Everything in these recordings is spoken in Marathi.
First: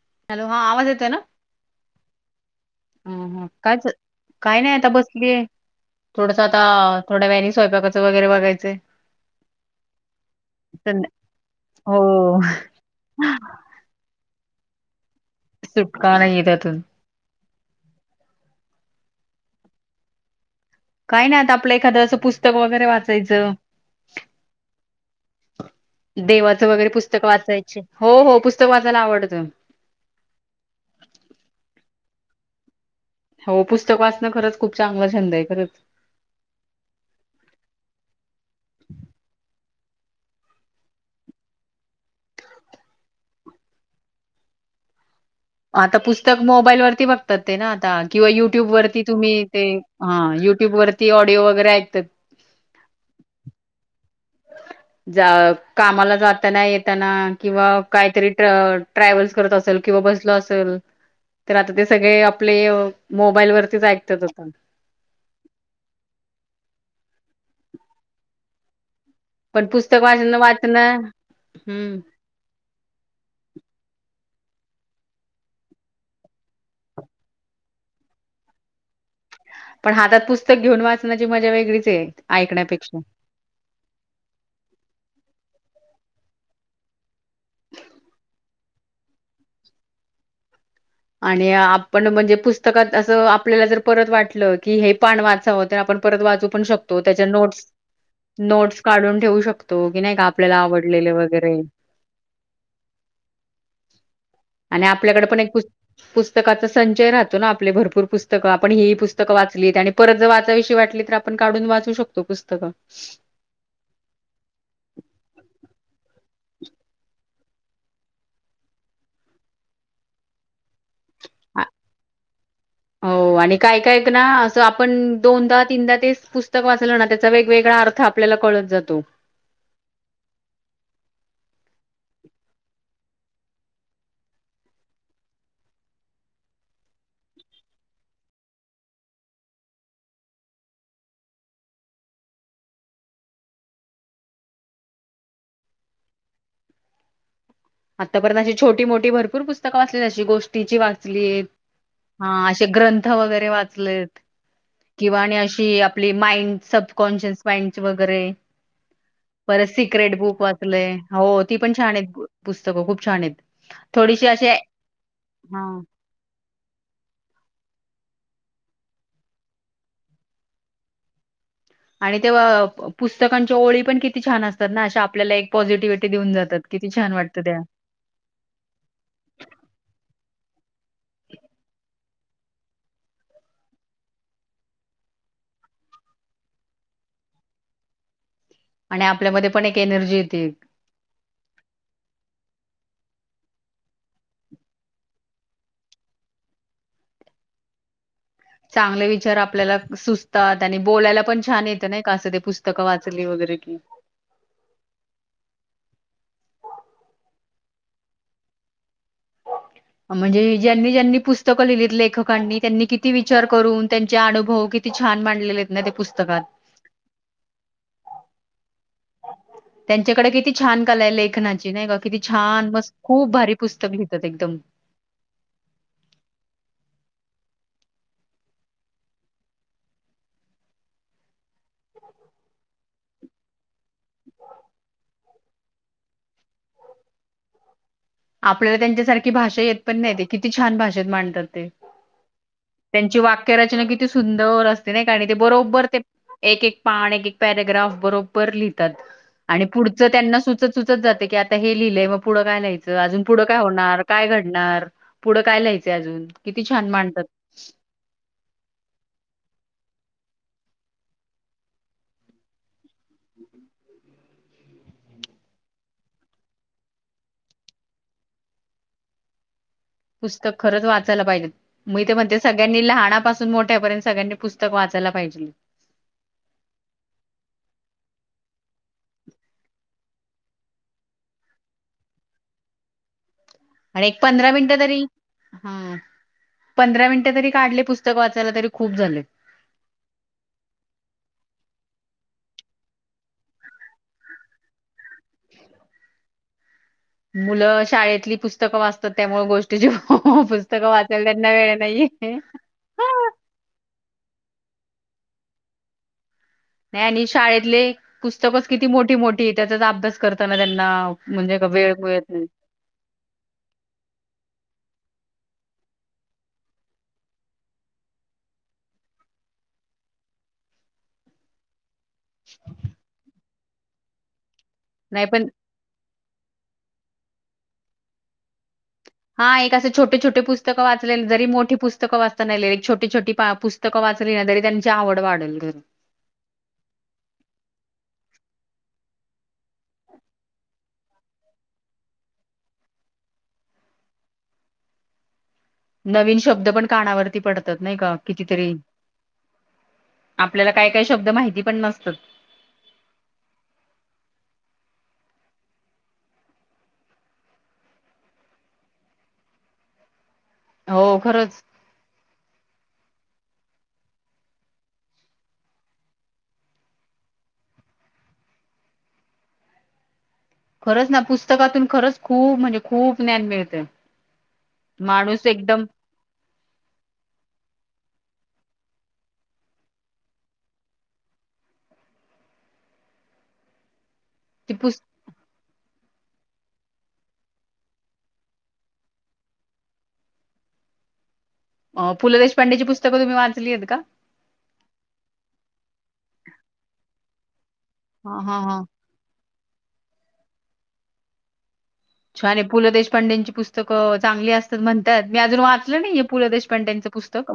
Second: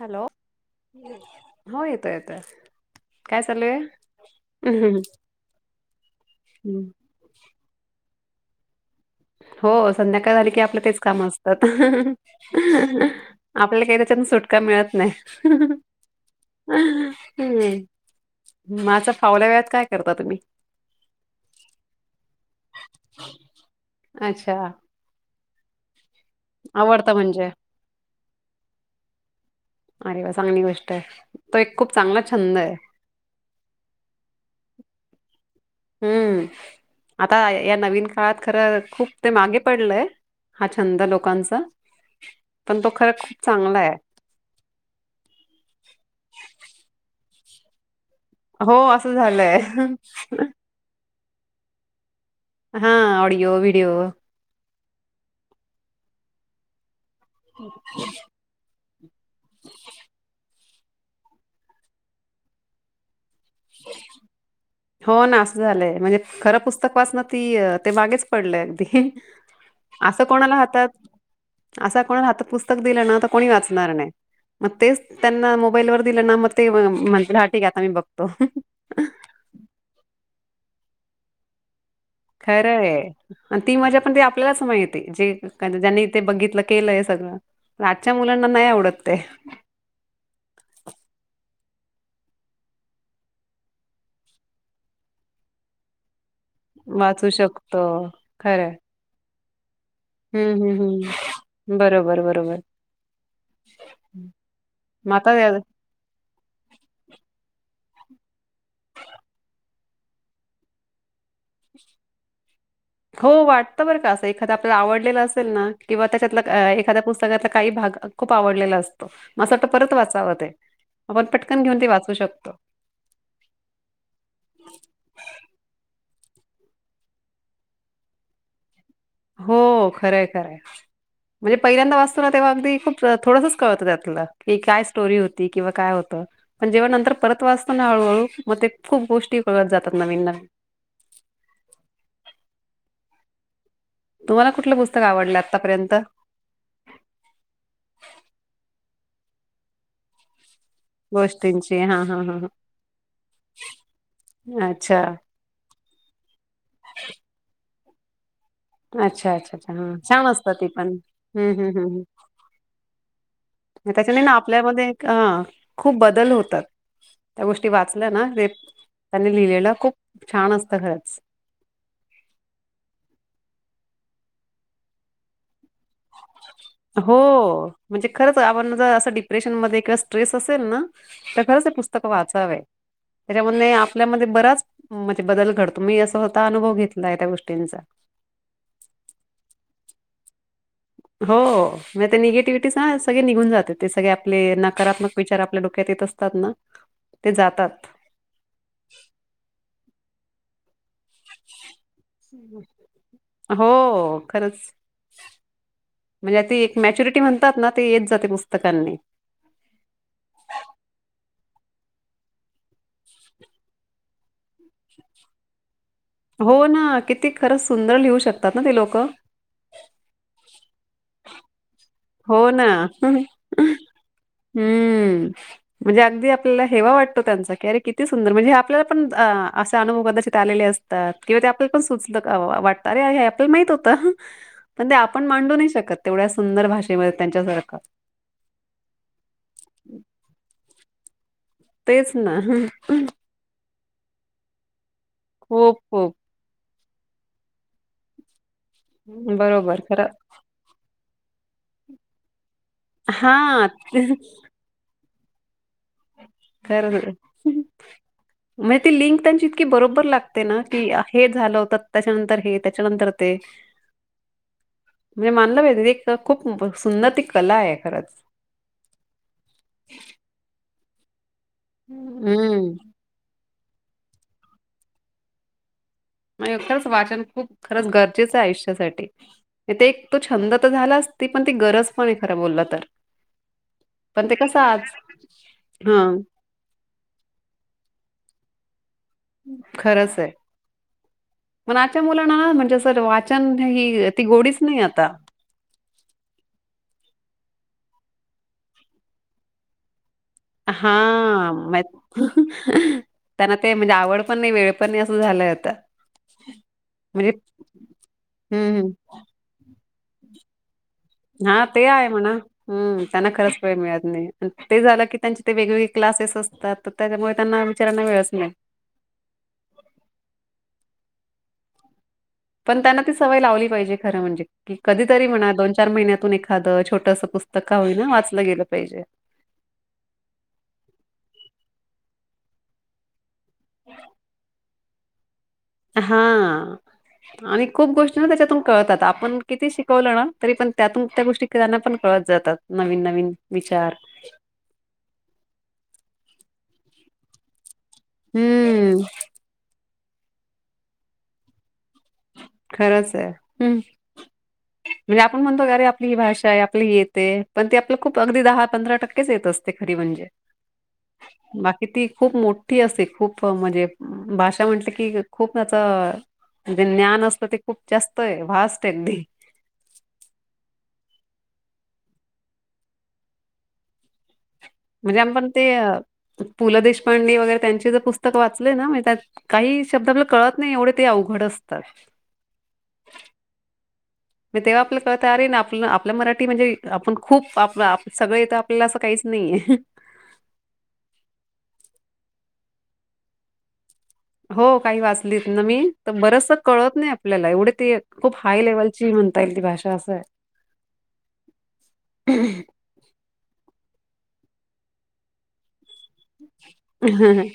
हॅलो हा आवाज हो येतो, येतो अम हम कायच काय नाही आता बसलीय थोडस आता थोडं वॅनी स्वयंपाकाच वगैरे बघायचं हो संध्याकाळी झाली की आपलं तेच काम असतात हो आपल्या काही त्याच्या सुट का मिळत नाही सुटका नाहीये त्यातून हम् माझा फावल्या वेळत काय करता तुम्ही काय नाही आता आपलं एखादं असं पुस्तक वगैरे वाचायचं अच्छा देवाचं वगैरे आवडतं पुस्तक म्हणजे वाचायचे हो हो पुस्तक वाचायला आवडतं. अरे वा चांगली गोष्ट आहे. तो एक खूप चांगला छंदय. हो पुस्तक वाचणं खरंच खूप चांगलं छंदय खरंच. हम्म आता या नवीन काळात खरं खूप ते मागे पडलय हा छंद लोकांचा पण तो खर खूप चांगला आहे. [inaudible] आता पुस्तक मोबाईल वरती बघतात ते ना आता किंवा युट्यूब हो वरती असं तुम्ही झालंय ते हा युट्युब वरती ऑडिओ वगैरे ऐकतात. हा ऑडिओ व्हिडिओ. जा कामाला जाताना ये ताना किंवा काहीतरी ट्रॅव्हल्स करत असेल किंवा बसल असेल. तर आता ते सगळे आपले मोबाईल वरतीच ऐकतात आता. हो ना असं झालंय म्हणजे खरं पुस्तक वाचणं ती ते मागेच पडलंय अगदी. पण पुस्तक वाचण वाचणं हम्म असा कोणा हातात पुस्तक दिलं ना तर कोणी वाचणार नाही. मग तेच त्यांना मोबाईलवर दिलं ना मग ते म्हण ह ठीक आता मी बघतो. पण हातात पुस्तक घेऊन वाचण्याची मजा वेगळीच आहे. ऐकण्यापेक्षा खरंय आणि ती मजा पण ती आपल्यालाच माहितीे जे ज्यांनी ते बघितलं केलं हे सगळ पण आजच्या मुलांना नाही आवडत ते. आणि आपण म्हणजे पुस्तकात असं आपल्याला जर परत वाटलं की हे पाण वाचावं तर आपण परत वाचू पण शकतो त्या वाचू नोट्स शकतो खरं नोटस काढून ठेव शक तो. कि नाही का हम्म आपल्याला हम्म आवडलेले हम्म वगैरे. बरोबर बरोबर आणि मग आपल्याकडे पण एक आता पु पुस्तकाचा संचय राहतो ना आपले भरपूर पुस्तकं आपण ही पुस्तक वाचलीत आणि परत जर वाचाशिवाय वा वाटली तर आपण काढून वाचू शकतो पुस्तकं. हो वाटतं बर का असं एखाद आपल्याला आवडलेलं असेल ना किंवा त्याच्यात एखाद्या पुस्तकातला काही भा ग खूप आवडलेला असतो म अस परत वाचाव ते. आपण आ पटकन घेऊन ते वाचू शक हो आणि काय कायक ना असं आपण दोनदा तीनदा तेच पुस्तक वाचलं ना त्याचा वेगवेगळा अर्थ आपल्याला कळत जातो. हो खरंय खरंय. म्हणजे पहिल्यांदा वाचतो ना तेव्हा अगदी खूप थोडसच कळतं त्यातलं की काय स्टोरी होती किंवा काय होतं. पण जेव्हा नंतर परत वाचतो ना हळूहळू मग ते खूप गोष्टी कळत जातात नवीन नवीन. [inaudible] तुम्हाला कुठलं पुस्तक आवडलं आतापर्यंत? आतापर्यंत अशी छोटी मोठी भरपूर पुस्तक वाचली जशी गोष्ट ची वाचली गोष्टींची हां हां हा हां असे ग्रंथ वगैरे वाचलेत. हां अच्छा किंवा आणि अशी आपली माइंड सबकॉन्शिस माइंड वगैरे. अच्छा अच्छा परत अच्छा हा सिक्रेट बुक छानस्त त पण वाचलय हो हम्म ती पण हम् हम् छान हम. आहेत पुस्तकं खूप छान आहेत. त्याच्याने थोडीशी ना अशी आपल्यामध्ये अ हा खूप बदल होतात. त्या गोष्टी वाचल्या ना ते त्याने लिहिलेलं खूप छान असत खरंच. आणि ते्हा पुस्तकांच्या ओळी पण किती छान असतात ना अशा आपल्याला एक पॉझिटिव्हिटी देऊन जातात किती छान हो वाटतं त्या म्हणजे खरच आपणर डिप्रेशन म स्ट्रेस अस ना तर खरंच हे पुस्तक वाचावे. त्याच्यामध्ये आपल्यामध्ये बराच म्हणजे बदल घडतो मी स्वतः अनुभव घेतलाय त्या गोष्टींचा. [inaudible] आणि आपल्यामध्ये पण एक एनर्जी येते एक. हो म निगेटिव्हटी ना सगळे निघून जाते ते सगळे आपले नकारात्मक विचार आपल्या डो क्यात येत असतात ना ते जातात. चांगले विचार आपल्याला सुचतात आणि बोलायला पण छान येत नाही का? असं ते पुस्तकं वाचली वगैरे की हो खरंच म्हणजे ती एक मॅच्युरिटी म्हणतात ना, ते येत जाते पुस्तकांनी म्हणजे ज्यांनी ज्यांनी पुस्तकं लिहिलीत लेखकांनी, त्यांनी किती विचार करून? त्यांचे अनुभव कि ती छान मांडलेलेत? हो ना, किती खरंच सुंदर लिहू शकतात ना? ते लोक. त्यांच्याकडे किती छान! कला आहे लेखनाची नाही का? किती हो ना, छान मस्त खूप भारी पुस्तक लिहितात एकदम हम्म म्हणजे अगदी आपल्याला हेवा वाटतो त्यांचा अरे, किती सुंदर! म्हंजे आपल्याला अ असे अनुभव कदाचित आलेले असतात किंवा ते आपण सुद्धा वाचलं की वा वाटत, अरे हे आपल्याला हे माहित होतं. पण ते आपण मांडू नाही शकत, तेवढ्या सुंदर भाषेमध्ये त्यांच्यासारखं. आपल्याला त्यांच्यासारखी भाषा येत पण नाही बाई. ते किती छान भाषेत मांडतात. तेच ना. त्यांची वाक्यरचना किती. किती सुंदर असते नाही का. ते खूप, बरोबर ते. खूप. एक-एक पान एक एक पॅरग्राफ बरोबर लिह तात आणि बरोबर खरं. पुढचं त्यांना सुचत-सुचत जाते की आता हे लिहिलंय मग पुढं काय लिहायचं त्यात. अजून पुढं काय हां. होणार. काय घडणार. पुढं काय लहायचं. खर म ती लिंक त्यांची. बरोबर लागते ना. की हे झालं होत. त्याच्यानंतर हे त्याच्यानंतर ते. म्हणजे मानलं पाहिजे. एकतर खूप सुंदर ती कला आहे खरंच. ह [inaudible] पुस्तक खरंच वाचायला पाहिजे मी ते म्हणते हम्म सगळ्यांनी लहापासून मोठ्या पर्यंत सगळ्यांनी पुस्तक वाचायला पाहिजे. मग खरंच वाचन खूप खरंच गरजेचं आयुष्यासाठी ते एक तो छंद तर झाला अस. ते पण ती गरज पण आहे खरं बोललं तर. आणि एक पण ते पंधरा कसं मिनिट आज तरी. ह हा पंधरा मिनट तरी काढले पुस्तक वाच खरंच आहे. मग आजच्या मुलांना. म्हणजे सर वाचन हि ती गोडीच नाही आता. [inaudible] मुलं शाळेतली पुस्तकं वाचतात त्यामुळे गोष्टी जेव हा म नाहीये. त्यांना ते म्हणजे आवड. पण नाही. वेळ पण नाही. असं झालाय आता. नाही आणि म्हणजे शाळेतले पुस्तकच किती हम्म. मोठी-मोठी त्याचाचा अभ्यास करताना त्यांना. म्हणजे हा का ते वेळ आहे मिळत म्हणा. नाही. हम त्यांना खरंच वेळ मिळत नाही. ते झाल. त्यांचे ते वेगवेगळे क्लासेस असतात. तर त्याच्यामुळे त्यांना बिचाऱ्याना वेळच नाही. [inaudible] पण त्यांना ती सवय लावली पाहिजे, खरं म्हणजे की नाही कधीतरी पण म्हणा, दोन चार महिन्यातून एक एखादं छोटस पुस्तकं का होईना? वाचलं गेलं पाहिजे. हा एक असे छोटे छोटे त्येनाले छोटी छोटी पा पुस्तक वाचली, तरी त्यांची आवड वाढल. हा आणि खूप गोष्टी ना, त्याच्यातून कळतात. आपण किती शिकवलं ना, तरी पण त्यातून त्या गोष्टी त्यांना पण कळत जातात. नवीन नवीन चार नवीन शब्द पण कानावरती पडतात नाही का? कितीतरी? हम्म आपल्याला काय काय शब्द माहिती पण नसतात. खरंच हाय. म्हणजे आपण म्हणतो की, अरे आपली ही भाषा आहे, आपली येते पण ती, आपलं खूप अगदी दहा पंधरा टक्केच येत असते खरी म्हणजे. हो खरंच बाकी ती खूप मो ठी असते, खूप म्हणजे भाषा म्हटलं की, खूप त्याचं ज्ञान अस ते खूप जास्त आहे, व्हास्ट आहे ते. खरंच ना, पुस्तकातून खरंच खूप म्हणजे खूप ज्ञान मिळत. म्हणजे आपण ते पु ल देशपांडे वगैरे त्यांचे जर पुस्तक पुस्तक वाचलेय ना, मी म्हणजे त्यात काही शब्द आपल्याला कळत नाही, एवढे ते अवघड असतात. [inaudible] मग ती तेव्हा आपलं पुस् कळत, आरे ना आप न आप आपलं मराठी म्हणजे, आपण खूप आप सगळ येथ, आपल्याला असं काहीच नाहीये. [inaudible] अ पु ल देेशपांडेची पुस्तकं, तुम्ही वाचली आहेत का? हो काही वाचलीत ना मी, तर बरचस कळत नाही आपल्याला एवढे ती खूप हा हा हाय हा. लेवलची म्हणता येईल ती भाषा असायं. छानयं. पु ल देशपांडेंची पुस्तकं चांगली असत्यात म्हणत्यात. मी अजून वाचलं नाहीे पु ल देेश- - ह ह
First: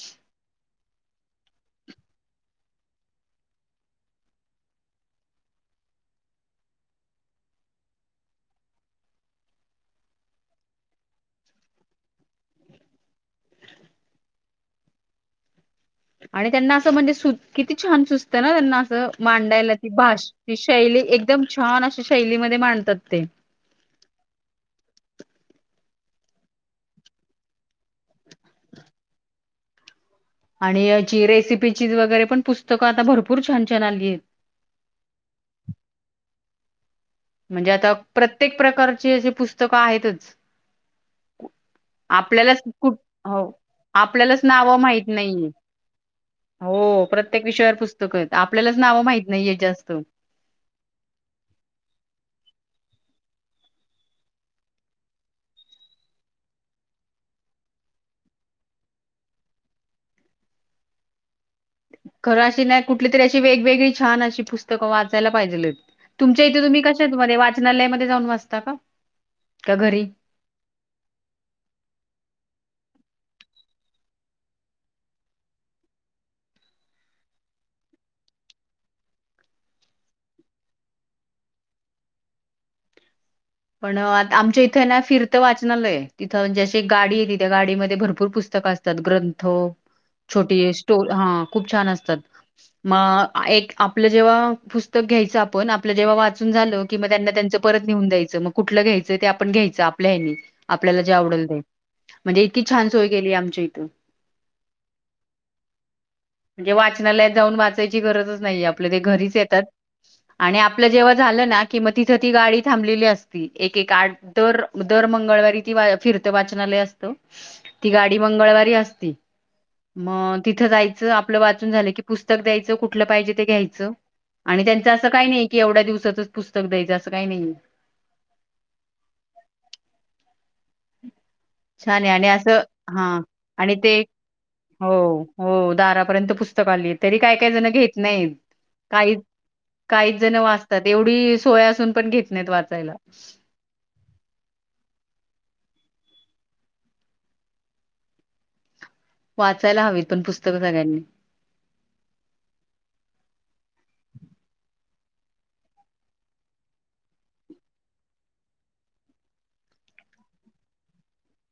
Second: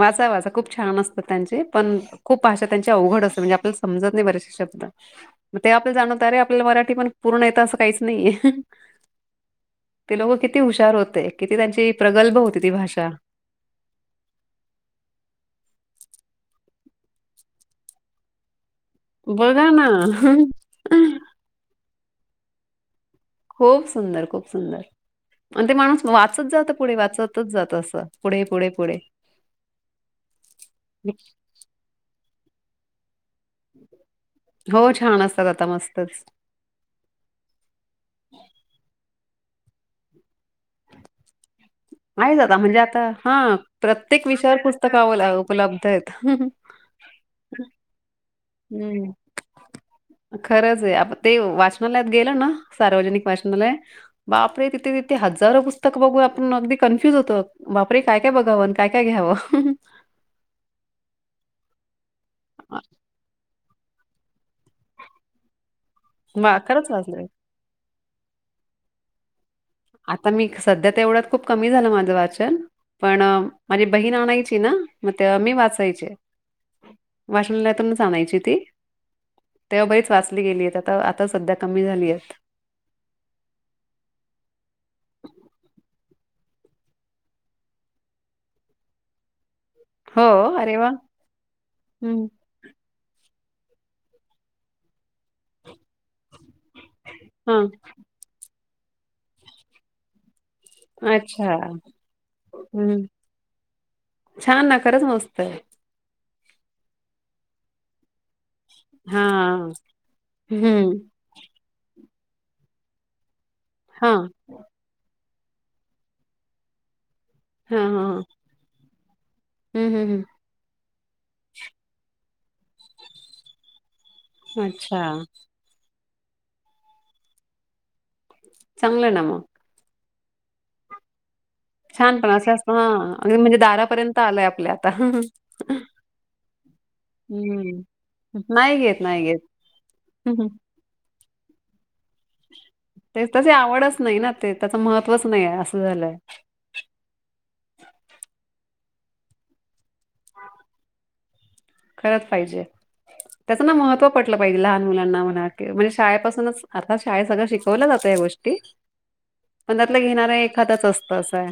वाचा वाचा खूप छान असतात त्यांची पण- - खूप भाषा त्यांची अवघड असते म्हणजे आपल्याला समजत नाही बरेचसे शब्द ते आपल्या जाणवते आपल्याला अरे मराठी पण पूर्ण येत असं काहीच नाहीये. ते लोक किती हुशार होते किती त्यांची प्रगल्भ होती ती भाषा. आणि त्यांना असं म्हणजे सु किती छान सुचतं ना त्यांना. बघा मांडायला ना ती भाष ती शैली एकदम छान अशा शैलीमध्ये मांडतात ते. खूप सुंदर खूप सुंदर. आणि ते माणूस वाचत जात. पुढे वाचतच जात. असं पुढे पुढे पुढे. आणि याची रेसिपीची वगैरे पण पुस्तकं आता भरपू - - हो छान असतात आता मस्तच. म्हणजे आता प्रत्येक प्रकारची अशी पुस्तकं आहेतच. आहेच आता आपल्यालाच म्हणजे कुट आता हो हा प्रत्येक आपल्यालाच विषयावर नाव पुस्तक माहित नाहीयेत. उपलब्ध आहेत हो. हो. प्रत्येक विषयावर पुस्तकायत. हम्म. खरंचये आप ते वाचणालयात गेलो ना. सार्वजनि वाचनालय बापरे तिथे तथे हजारो पुस्तक बघून आपण नोंदणी करू कन्फ्युज होतो. बापरे काय काय बघावं? काय काय घ्यावं? खरं अशी अ, नाही कुठली तरी अशी वेगवेगळी छान अशी पुस्तकं वाचायला पाहिजेलेत. तुमच्या वा इथे तुम्ही खरंच कशा वाचलंय. मध्ये वाचनालयामध्ये जाऊन वाचता का? का घरी? आता मी सध्या तेवढ्यात खूप कमी झालं माझं वाचन. पण माझी बहीण आणायची ना. म तेव्हा मी वाचायचे. वाचनालयातूनच आणायची ती. तेव्हा बरीच वाचली गेलीयेत. आता आता सध्या कमी झालीयेत. पण आमच्या इथ ना फिरतं वाचनालय तिथं जशी एक गाडी येत त्या गाडीमध्ये भरपूर पुस्त क असतात. ग्रंथ हो, छोटी अरे वाह! स्टो हा खूप छान असतात. हं, म एक आपलं जेव्हा पुस्तक घ्यायचं आपण आप लं जेव्हा वाचून झालं कि मग त्यांना त्यांच हां. परत नेहून द्यायचं. मग कुठलं घ्यायचं ते आपण घ्यायच आपल्या हेनी. आपल्याला जे आवडल अच्छा. ते म्हणजे इतकी छान हं. सोय केली आमच्या इथं. छान ना खरंच मस्तय. म्हणजे वाचनालयात जाऊन वाचायची गरजच नाही आप - - आप ते घरीच येतात हां. आणि आपलं हं. जेव्हा झालं ना कि म तिथं ती गाडी थांबलेली अस ची एक एक आठ हां, दर दर मंगळवारी ती वा फिरतं वाचनालय असतं. ती हां, हां, गाडी हां. मंगळवारी असती. हं, हं, मग तिथं जायचं. आपलं वाचून झालं की पुस्तक द्यायचं. कुठलं पाहिजे ते घ्यायचं. आणि हं. त्यांचं असं अच्छा. काही नाही. की एवढ्या दिवसातच पुस्तक द्यायचं असं काही नाही. चांगलं ना मग. हम्. छानये छान आणि पण असं असतं हां, हा अगदी म्हणजे आणि ते दारापर्यंत आलंय आपल्या आता. हो हं. हो दारापर्यंत पुस्त- - क आली. तरी काही काहीजण घेत नाहीत. नाही घेत, काही नाही घेत. काही हं, जण हं. वाचतात एवढी - - सोय असून पण घेत नाहीत वाचायला. ते तेची आवडच नाही ना त्याच मह - - त्वच नाही असं झालंय. वाचायला हवी पण पुस्तकं सगळ्यांनी. खरच पाहिजे. त्याच ना महत्व पटलं पाहिजे. लहान मुलांना म्हणा म्हणजे शाळेपासूनच आता शाळेत सगळं शिकवलं जातय. हया गोष्टी. पण त्यातल घेणारा एखादाच असत असाय.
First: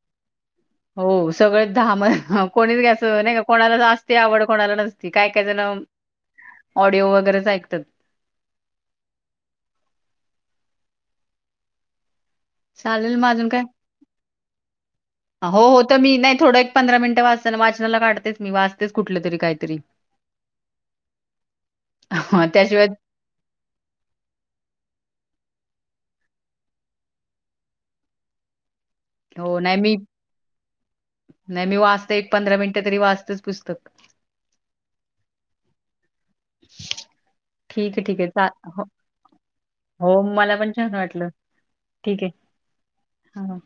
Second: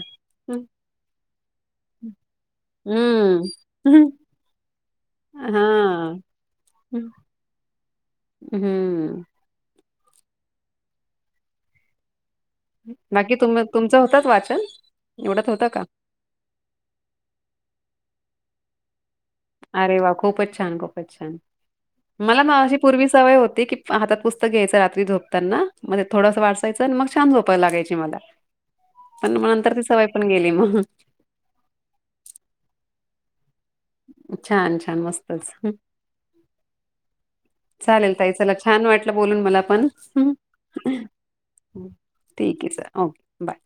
हो सगळं धाम हाय कोणीबी घ्यायचं नाही का हं. कोणाला हं. असते आवड कोणाला नसते ते काय काय जणं, हां. ऑडिओ वगैरेच ऐकत्यात. हूं हूं. चालेल मग बाकी अजून तुमी, काय तुमचं होतात वाचन. एवढ्यात हो, होतं हो का तर मी नाही थोडं, एक पंधरा मिनिट वाचताना, वाचनाला काढतेच मी वाचतेच. कुठलं तरी काहीतरी अरे वा! खूपच छान, खूपच छान. मला ना अशी त्याशिवाय पूर्वी सवय होती, की हातात पुस्तक घ्यायचं रात्री झोपतानाऽऽ म्हणजे थोडंस वाचायचं आणि मग छान झोपाय लागायची मला. पण मग हो नंतर नाही ती मी, सवय पण गेली मग नाही मी वाचते, एक पंधरा मिनटं तरी वाचतेच पुस्तक. छान, छान, मस्तच. ठीक आहे चालेल ठीक आहे ताई, चा चला हो छान वाटलं बोलून मला पण. हो हूं. मला पण छान वाटलं ठीक आहे सर, ओ- हा. बाय.